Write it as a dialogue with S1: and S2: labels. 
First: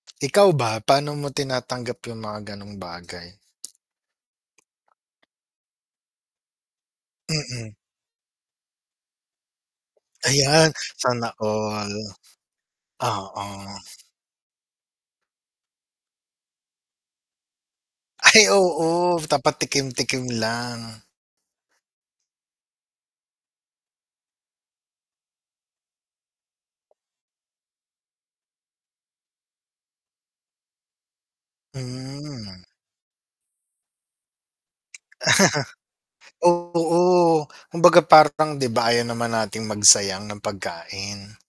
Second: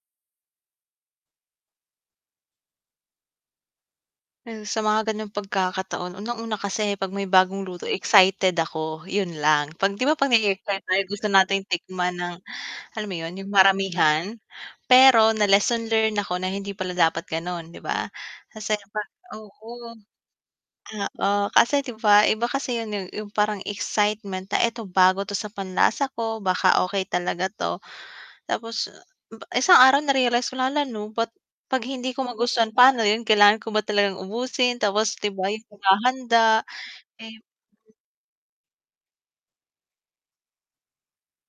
S1: Ikaw ba paano mo tinatanggap 'yung mga gano'ng bagay?
S2: 'Yan sa mga gano'ng pagkakataon unang-una kasi 'pag may bagong
S1: Mm.
S2: luto excited ako, 'yun lang. 'Pag 'di ba 'pag
S1: Ayan
S2: na-e-excite tayo gusto
S1: sana
S2: nating
S1: all.
S2: tikman ng, alam mo 'yun, 'yung
S1: Oo.
S2: maramihan. Pero na-lesson learn ako na hindi pala dapat gano'n, 'di ba?
S1: Ay
S2: Kasi 'di ba
S1: oo, dapat
S2: oo.
S1: tikim-tikim lang.
S2: Oo, kasi 'di ba iba kasi 'yun 'yung 'yung parang excitement na eto bago ito sa panlasa ko, baka okey talaga 'to. Tapos, isang araw na-realize ko lang, hala 'no ba't 'pag hindi ko
S1: Hmm.
S2: magustuhan paano 'yun, kailangan ko ba talagang ubusin tapos 'di ba 'yung paghahanda, eh
S1: Oo, kumbaga part ng 'di ba ayaw naman nating magsayang ng pagkain.